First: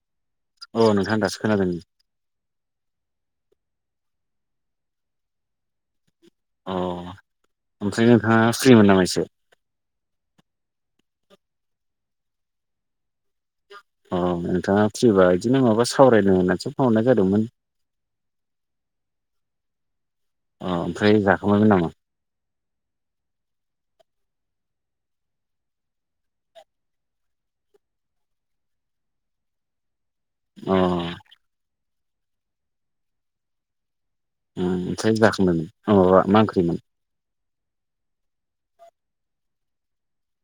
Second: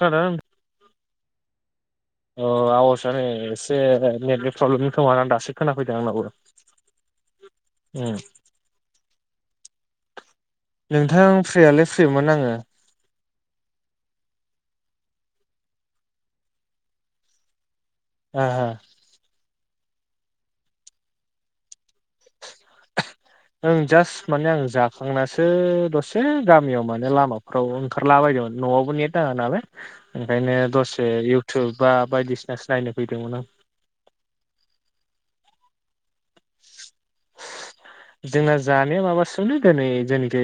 खोनादों। अ नोंथां दासो खोनादों। अ आवाजआ नो एसे नेटनि प्रब्लेम खोमा दासो खोनाफैदों आंनाबो। अ ओमफ्राय नोंथाङा फ्रिमोन नामा एसे। नोंथां फ्रियालाय फ्रिमोन आंङो। अ नोंथाङा फ्रिबा बिदिनो माबा सावरायनो होननानैसो फन हरनाय जादोंमोन। आ हा। अ ओमफ्राय जाखांबायमोन नामा। ओं जास्ट माने आं जाखांनासो दसे गामियाव माने लामाफ्राव ओंखारलाबाय [unintelligible] न'आवबो नेट नाङा नालाय। ओंखायनो अ दसे इउटुब बा बायदिसिना सो नायनो फैदोंमोन आं। उम ओमफ्राय जानानै अ माबा मा ओंख्रिमोन? जोंना जानाया माबा [unintelligible] दोनै जेनिखि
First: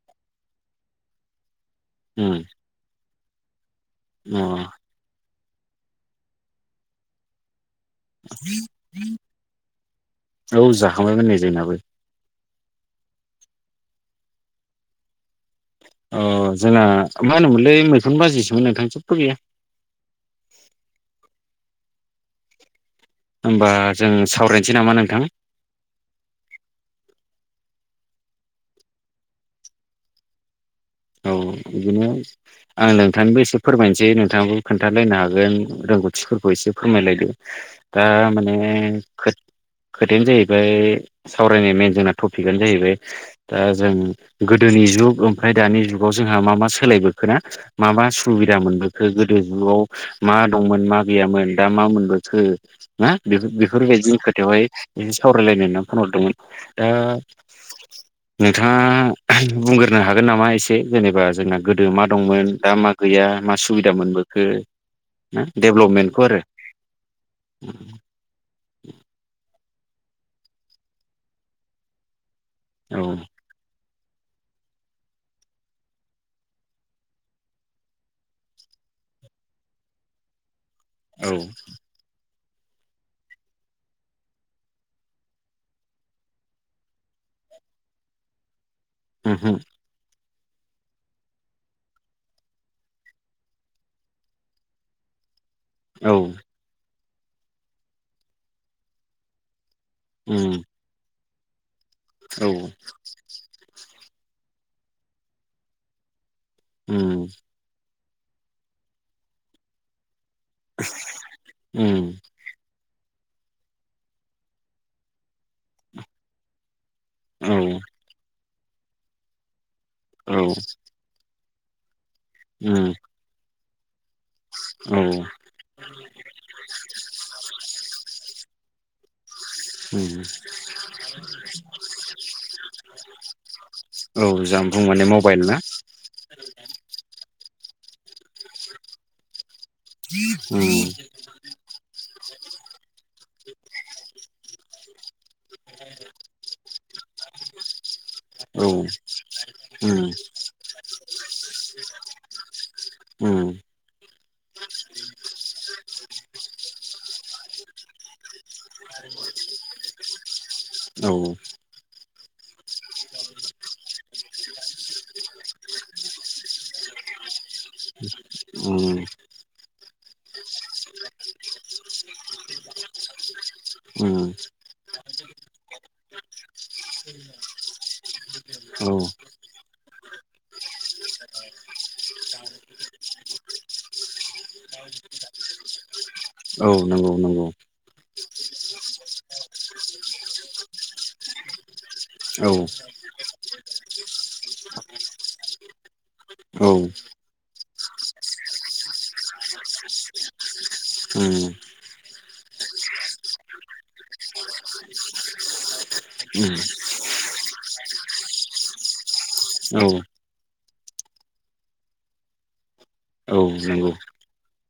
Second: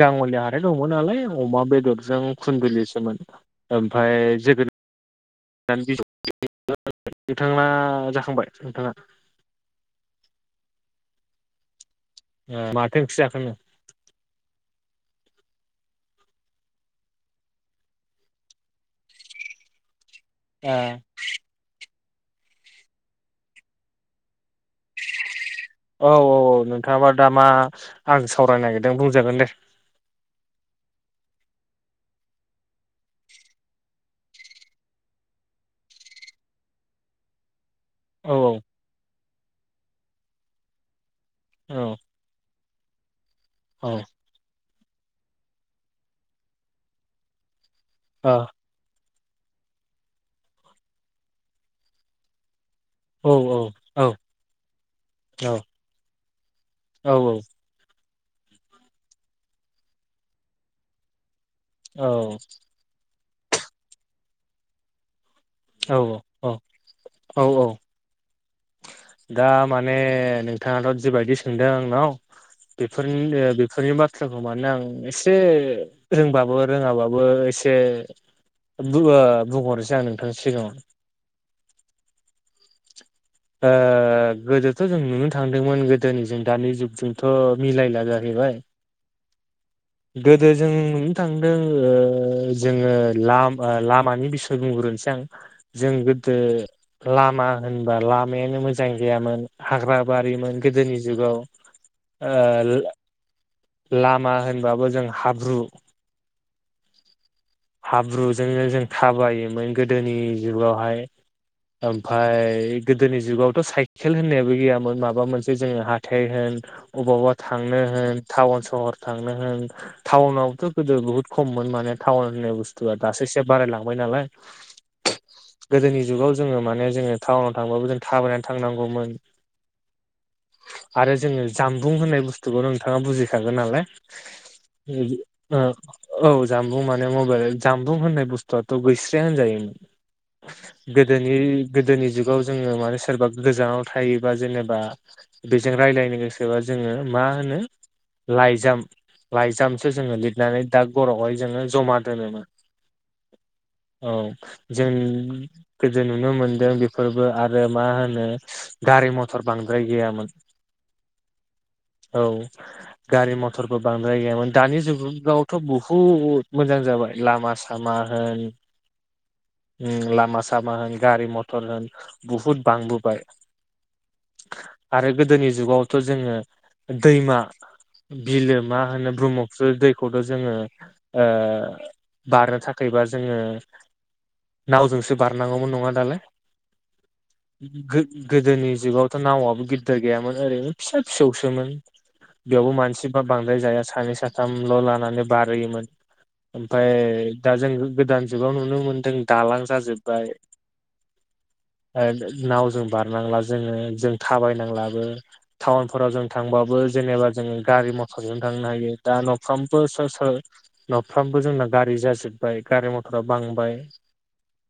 गाङलिया हाथाय दङमोन नालाय अमा बेदर जों उम खुन्दुलिसोमोन ओमफ्राय अ जोगोद [inaudible] आ जाखांबाय नोंथाङा। औ जाखांबायमोन नै जोंनाबो। ए माथो ओंख्रि जाखोनो। अ जोंना मा होनोमोनलै मैखुन बाजिसोमोन नोंथां जेबो गैया। ए। होमबा जों सावरायनो औ औ औ नोंथाङाबा दामा आं सावरायनो नागिरदों बुंजागोन दे। औ बिदिनो आं नोंथांनिबो एसे फोरमायनोसै नोंथांखौ खोन्थालायनो हागोन। रोंगौथिफोरखौ एसे फोरमायलायदो। दा औ माने खोथ खोथायानो जाहैबाय सावरायलायनाय औ मेन जोंना टपिकआनो जाहैबा [unintelligible] दा औ जों गोदोनि जुग ओमफ्राय दानि जुगाव जोंहा मा-मा सोलायबोखोना। मा-मा औ सुबिदा मोनदों खो गोदो जुगाव मा दंमोन मा गैयामोन दा मा मोनबोखो। ना ओ बेफोर औ औ बेफोरबायदिनि खोथायावहाय ऐसे औ सावरायलायनो होननानै फन हरदोंमोन। दा [unintelligible] नोंथाङा बुंग्रोनो हागोन नामा एसे जेनेबा जोंना गोदो औ मा दंमोन दा मा गैया मा सुबिदा मोनबोखो। ओ औ डेभलपमेन्टफोरो औ औ दा माने नोंथाङाथ' जिबायदि सोंदों आंनाव बेफोरनि बेफोरनि बाथ खौ मानो आं एसे रोंबाबो रोङाबाबो एसे बुओ बुंहरनोसै आं नोंथांनि सिगाङावनो। औ औ। ओ ओ गोदोथ' जों नुनो थांदोंमोन गोदोनि जों दानि जुगजोंथ' मिलायला जाहैबाय। होम-होम। गोदो जों नुनो थांदों ओ जोङो लामा ओ लामानि बिसय बुंग्रोनोसै आं। जों औ गोदो लामा होनबा लामायानो मोजां गैयामोन। हाग्रा उम बारिमोन गोदोनि जुगाव। ओ औ रां लामा होनबाबो जों हाब्रु। उम। हाब्रुजोंनो जों थाबायोमोन गोदोनि जुगावहाय उम ओमफ्राय गोद गोदोनि जुगावथ' साइकेल होननायाबो गैयामोन माबा मोनसे जोङो हाथाय होन अबावबा औ थांनो होन टाउन सहर थांनो होन टाउनावथ' गोदो बहुद खममोन माने टाउन होननाय उम बुस्थुआ दासो इसे बारायलां हमबाय नालाय औ गोदोनि जुगाव जोड़ो माने जोङो टाउनाव थांबाबो जोङो थाबायना थांनांगौमोन। उम। आरो जोङो जामबुं होननाय बुस्थुखौ नोंथाङा बुजिखागोन नालाय। औ जामबुं माने मबाइल ना अम अम ओ औ जामबुं माने मबाइल जामबुं होननाय बुस्थुआथ' गैस्राय होन जायो। उम गोदोनि- गोदोनि जुगाव जोङो माने सोरबा गोजानाव थायोबा जेने बा बेजों रायज्लायनो गोसोबा जोङो मा होनो औ लाइजाम -लाइजामसो उम जोङो लिरनानै दाख गर'हाय जोङो जमा दोनोन उम औ जों गोदो नुनो मोनदों बेफोरबो आरो मा होनो गारि मथर बांद्राय गैयामोन। औ। औ गारि- मथरबो बांद्राय गैयामोन दानि जुगावथ' बुहुद मोजां जाबाय लामा सामा उम। अम लामा सामा होन गारि मथर होन बहुद बांबोबाय। उम आरो गोदोनि जुगावथ' जोङो दैमा बिलो मा औ होनो ब्रह्मपुत्र दैखौथ' जोङो मा होनो जोङो [inaudible] नावजोंसो बारनांगौमोन नङा दालाय? औ नंगौ नंगौ। गो-गोदोनि जुगावथ' नावाबबो गिदिर गैयामोन ओरैनो फिसा फिसौ सोमोन। औ बेयावबो मानसिफ्रा बांद्राय जाया सानै साथामल' लानानै बारहयोमोन। औ ओमफाय दा जों गोदान जुगाव नुनो मोनदों दालां जाजोब्बाय। [inaudible] उम ओ नावजों बारनांला जोङो जों थाबायनांलाबो टाउनफोराव जों उम थांबाबो जेनेबा जोङो गारि मथरजों थांनो हायो दा न'फ्रामबो औ सोर सोर न'फ्रामबो जोंना गारि जाजोबबाय गारि मथरा औ बांबाय। नंगौ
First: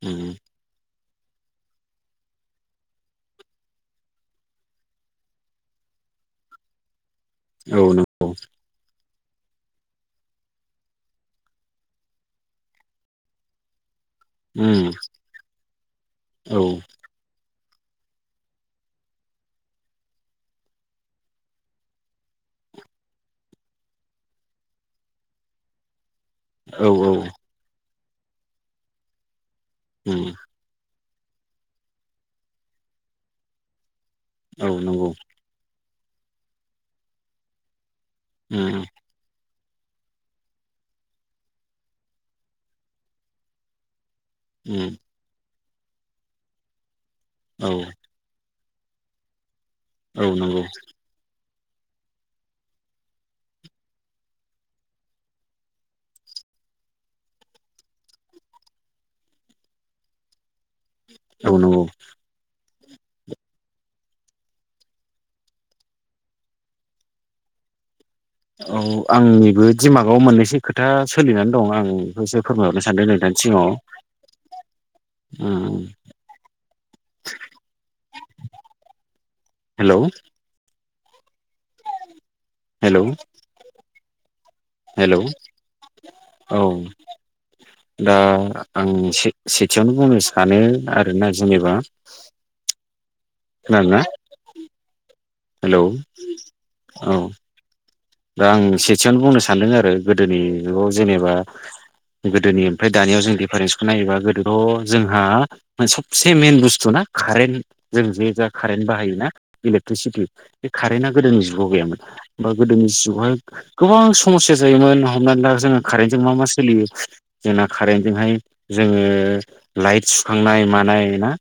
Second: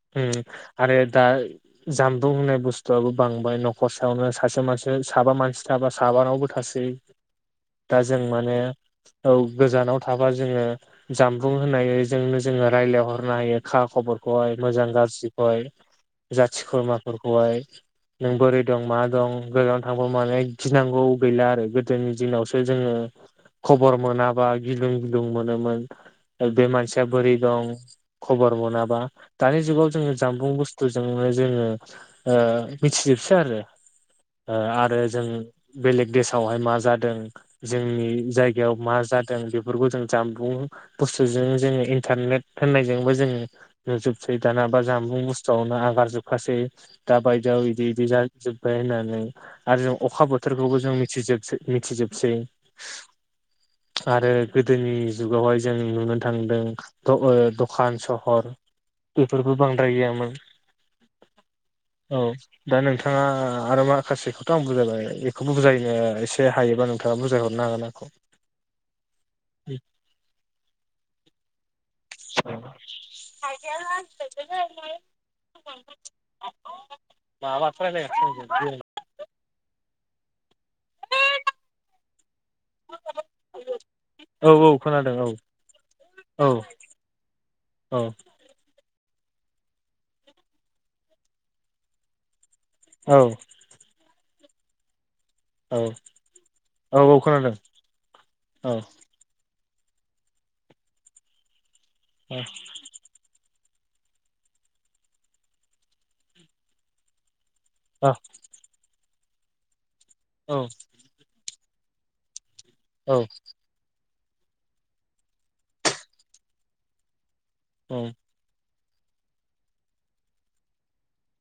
उम अम आरो दा जामबुं होननाय बुस्थुआबो बांबाय न'खर सायावनो सासे मानसि से साबा मानसि थाबा साबानावबो थासै। औ दा जों नंगौ माने औ गोजानाव थाबा जोङो जामबुं होनायजोंनो जोङो रायज्लायहरनो हायो खा खबरखौहाय मोजां उम गाज्रिखौहाय। जाथि औ खुरमाफोरखौहाय। नों बोरै दं, माहा दं, गोजानाव थांब माने गिनांगौ गैला आरो गोदोनि दिनावसो जोङो खबर मोनाबा गिलुं गिलुं मोनोमोन बे औ मानसिया बोरै दं खबर मोनाबा दानि जुगाव जोङो उम जामबुं बुस्थुजोंनो जोङो ओ मिन्थि जोबसै आरो। ओ औ आरो नंगौ जों बेलेग देसावहाय मा जादों जोंनि जायगायाव उम मा जादों जों बेफोरखौ जों जानबुं बुस्थुजों जोङो इन्टारनेट होननायजोंबो जोंङो नुजोब सैथाना बा उम जामबुं बुस्थुआवनो आगार जोबखासै दा बायदियाव बिदि औ बिदि जा जोब्बाय होननानै आरो जों औ अखा नंगौ बोथोरखौबो जों मिथिजोबसै मिथिजोबसै आरो गोदोनि जुगावहाय जों नुनो थांदों द ओ दखान सहर बेफोरबो बांद्राय गैयामोन। औ नंगौ। औ दा नोंथाङा आरो माखासेखौथ' आं बुजायबाय बेखौबो बुजायनो एसे हायोबा नों नोंथाङा बुजाय हरनो हागोन आंखौ। औ आंनिबो दिमागाव मोन मोनससे खोथा सोलिनानै दं आं बेखौसो फोरमायहरनो सानदों नोंथांनि सिङाव [inaudible] हेलौ? हेलौ? औ औ खोनादों हेलौ औ। औ औ दा आं एसे सेथियावनो बुंनो सानो आरोना जेनेबा औ खोनादों ना? औ औ औ खोनादों। दा आं औ सेथियावनो बुंनो सानदों आरो गोदोनि जुगाव जेनेबा गोदोनि ओमफ्राय दानियाव जों दिफारेन्स नायोबा गोदोथ' जोंहा सबसे मएइन बुस्थु ना कारेन्ट जों जे जा कारेन्ट बाहायोना इलेक्ट्रिसिटि औ बे कारेन्टआ गोदोनि जुगाव गैया मोन होमबा गोदोनि औ जुगाव हाय‌ गोबां समस्या जायोमोन हमनानै दा जोङो कारेन्टजों मा मा सोलियो जोंना कारेन्टजोंहाय जोङो लाइट सुखांनाय मानाय ना?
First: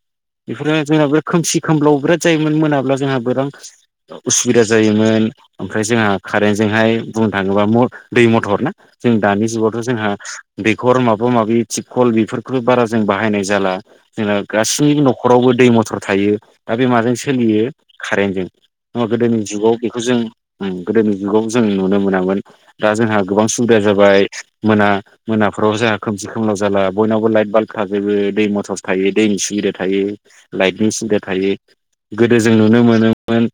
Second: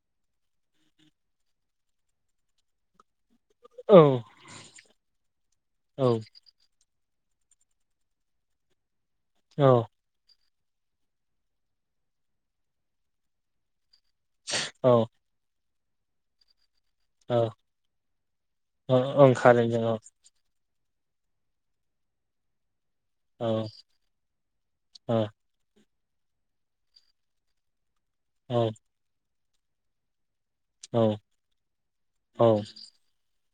बेफोरो जोंना बिराद खोमसि खोमलाव बिराद जायोमोन मोनाब्ला जोंहा बोरां औ उसुबिदा जायोमोन बुंनो थाङोबा, दै मथर ना जों दानि औ जुगावथ' जोंहा दैखर माबा माबि थिपकल बेफोरखौ बारा जों बाहायनाय जाला। जोंना गासैनिबो न'खरावबो दै मथर थायो। दा बे माजों औ सोलियो कारेन्टजों, होनबा ओं गोदोनि जुगाव कारेन्टजों बेखौ जों ओम गोदोनि जुगाव जों नुनो मोनामोन दा जोंहा औ गोबां सुबिदा जाबाय मोना औ मोनाफोराव जोंहा खोमसि खोमलाव जाला बयनावबो लाइट बाल्ब थाजोबो, दै औ मथर थायो, दैनि सुबिदा थायो। लाइटनि औ सिन्था थायो गोदो औ जों नुनो मोनोमोन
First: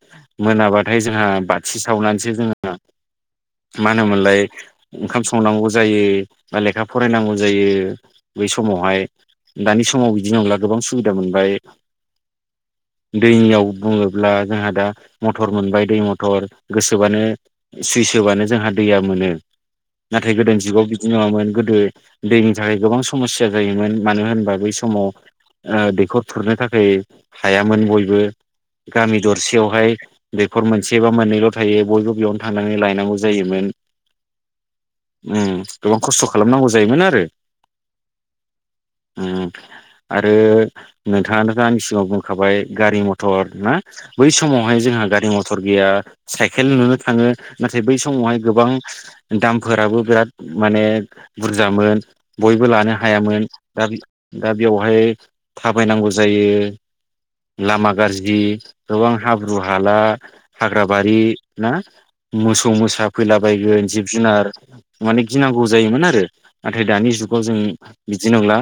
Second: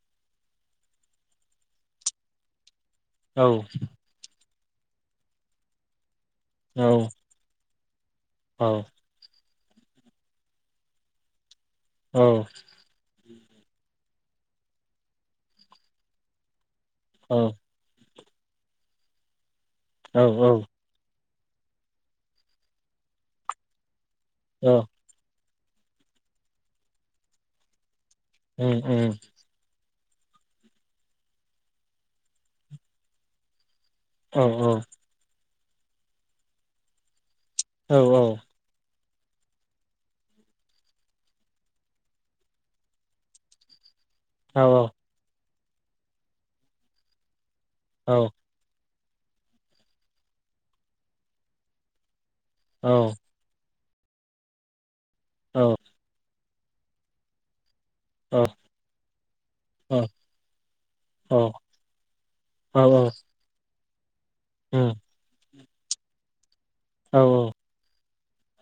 मोनाबाथाय जोंहा बाथि सावनानैसो जोङो औ मा होनोमोनलाय ओंखाम संनांगौ जायो बा लेखा औ फरायनांगौ जायो बै समावहाय। दानि समाव बिदि नंला गोबां सुबिदा मोनबाय दैनियाव बुङो ब्ला जोंहा दा मथर मोनबाय दै मथर गोसोबानो सुइस होबानो जोंहा दैया मोनो नाथाय गोदोनि जुगाव बिदि नङामोन। गोदो दैनि थाखाय गोबां समस्या जायोमोन मानो होनबा बै समाव ओ दैखर खुरनो थाखाय हायामोन बयबो गामि दरसेयावहाय दैखर मोनसे बा मोननैल' थायो बयबो बेयावनो थांनानै लायनांगौ जायोमोन। औ औ। ओम गोबां खस्थ' खालामनांगौ जायोमोन आरो। औ औ। ओ आरो नोंथाङानो दा आंनि सिगाङाव बुंखाबाय गारि मथर ना? बै औ औ समावहाय जोंहा गारि मथर गैया साइकेल नुनो थाङो नाथाय बै औ समावहाय गोबां दामफोराबो बिराद माने बुरजामोन। बयबो लानो औ हायामोन दा बे दा बेवहाय औ थाबायनांगौ जायो लामा औ गाज्रि गोबां हाब्रु हाला, औ हाग्रा बारि औ ना मोसौ, औ मोसा फैला बायगोन जिब जुनार उम माने गिनांगौ जायोमोन आरो, नाथाय दानि औ जुगाव जों बिदि नंला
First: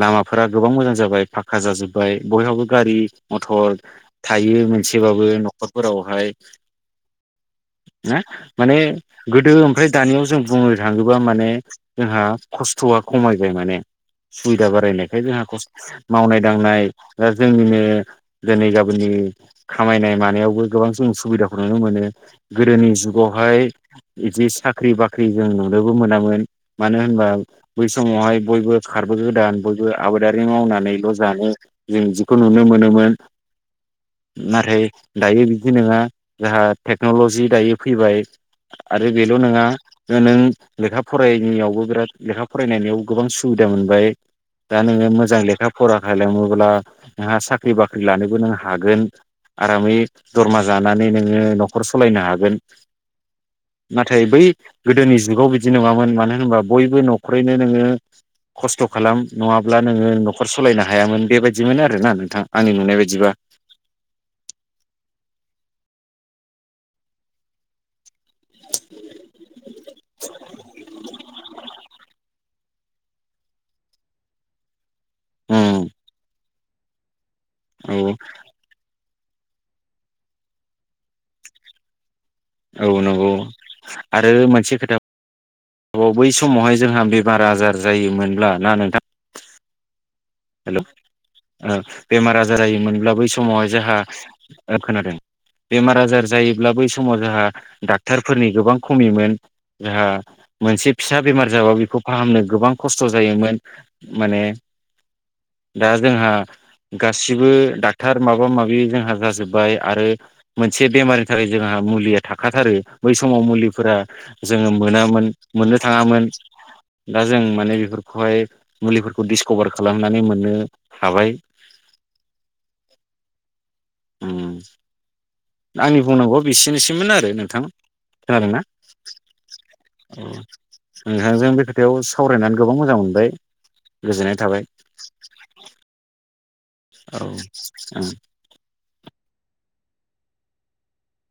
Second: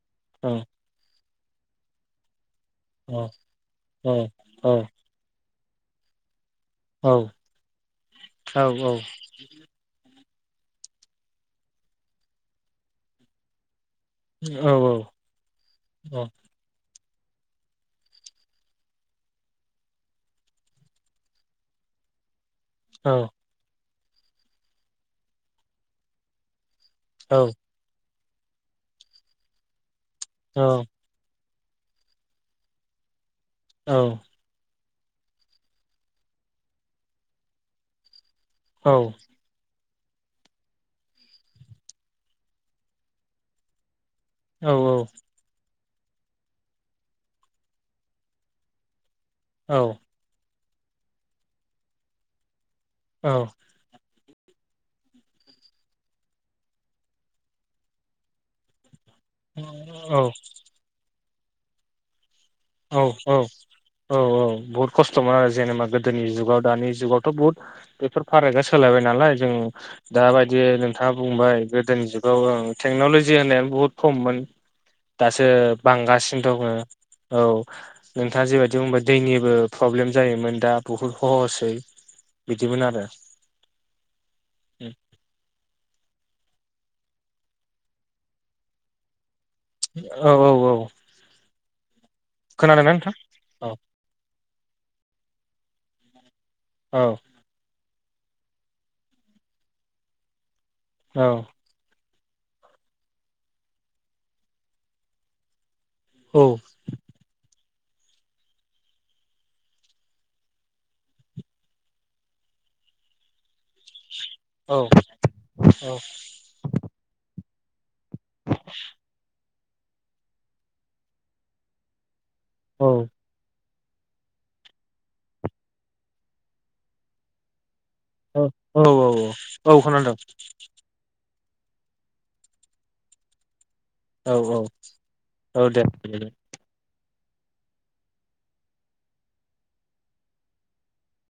लामाफोरा औ गोबां मोजां जाबाय फाखा जाजोब्बाय बयहाबो गारि औ मथर औ थायो मोनसेबाबो न'खर फोरावहाय औ ना औ माने औ गोदो ओमफ्राय दानियाव जों बुंनो थाङोब्ला माने जोंहा खस्थ'आ खमायबाय माने सुबिदा बारायनायखाय जोंहा खस मावनाय दांनाय दा जोंनिनो दिनै गाबोननि खामायनाय मानायावबो गोबां जों सुबुबिदा खौ नुनो मोनो। गोदोनि जुगावहाय बिदि साख्रि बाख्रि जों नुनोबो मोनामोन मानो होनबा बै समावहाय बयबो खारबो गोदान बयबो आबादारि मावनानैल' जानो जों जिखौ नुनो मोनोमोन। औ नाथाय दायो बिदि नोङा जोहा टेक्न'लजि दायो फैबाय आरो बेल' नोङा नों लेखा फरायनायावबो बिराद लेखा फरायनायनियाव गोबां सुबिदा मोनबाय दा नोङो मोजां लेखा फरा खालामोब्ला नोंहा साख्रि बाख्रि लानोबो नों हागोन औ आरामै दरमा लानानै नोङो न'खर सलायनो हागोन। औ [unintelligible] बै गोदोनि जुगाव बिदि नङामोन मानो होनबा बयबो न'खरैनो नोङो खस्थ' खालाम नङाब्ला नोङो न'खर सलायनो हायामोन बेबादिमोन आरोना नोंथां। आंनि नुनाय औ बायदिबा औ औ औ बहुत खस्थ'मोन आरो जेनेबा गो दोनि जुगाव दानि जुगावथ' बहुत बेफोर फारागआ सोलायबाय नालाय जों दाबादियै नोंथाङा बुंबाय गोदोनि जुग औ ओं थेक्न'ल'जि होननायानो बुहुद खममोन दासो उम बांगासिनो दङो। औ औ नोंथाङा जिबायदि बुंबाय दैनिबो प्रब्लेम जायोमोन दा बुहुद खहससै औ नंगौ आरो मोनसे खोथा बाव बै समावहाय जोंहा बेमार आजार जायोमोनब्ला ना नोंथां औ औ औ ओ बेमार आजार खोनादोंना जायोमोनब्ला नोंथां बै समावहाय औ जोहा ओ खोनादों बेमार आजार जायोब्ला बै औ समाव जोंहा डा क्टारफोरनि गोबां खमिमोन जोंहा मोनसे फिसा औ बेमार जाबा बेखौ फाहामनो गोबां खस्थ' जायोमोन माने दा जोंहा औ गासिबो डा क्थार माबा माबि जोंहा जाजोब्बाय आरो मोनसे बेमारनि थाखाय जोंहा मुलिया थाखाथारो बै समाव मुलिफोरा जोङो औ मोनामोन मोननो थाङामोन दा जों माने बेफोर खौहाय मुलिफोरखौ डिसकभार खालामनानै मोननो हाबाय। औ उम आंनि बुंनांगौआ बेसेनोसैमोन आरो नोंथां। ओ खोनादों ना? औ औ औ औ खोनादों ओ बे खोथायाव सावरायनानै गोबां मोजां मोनबाय औ गोजोननाय औ थाबाय औ दे औ ओं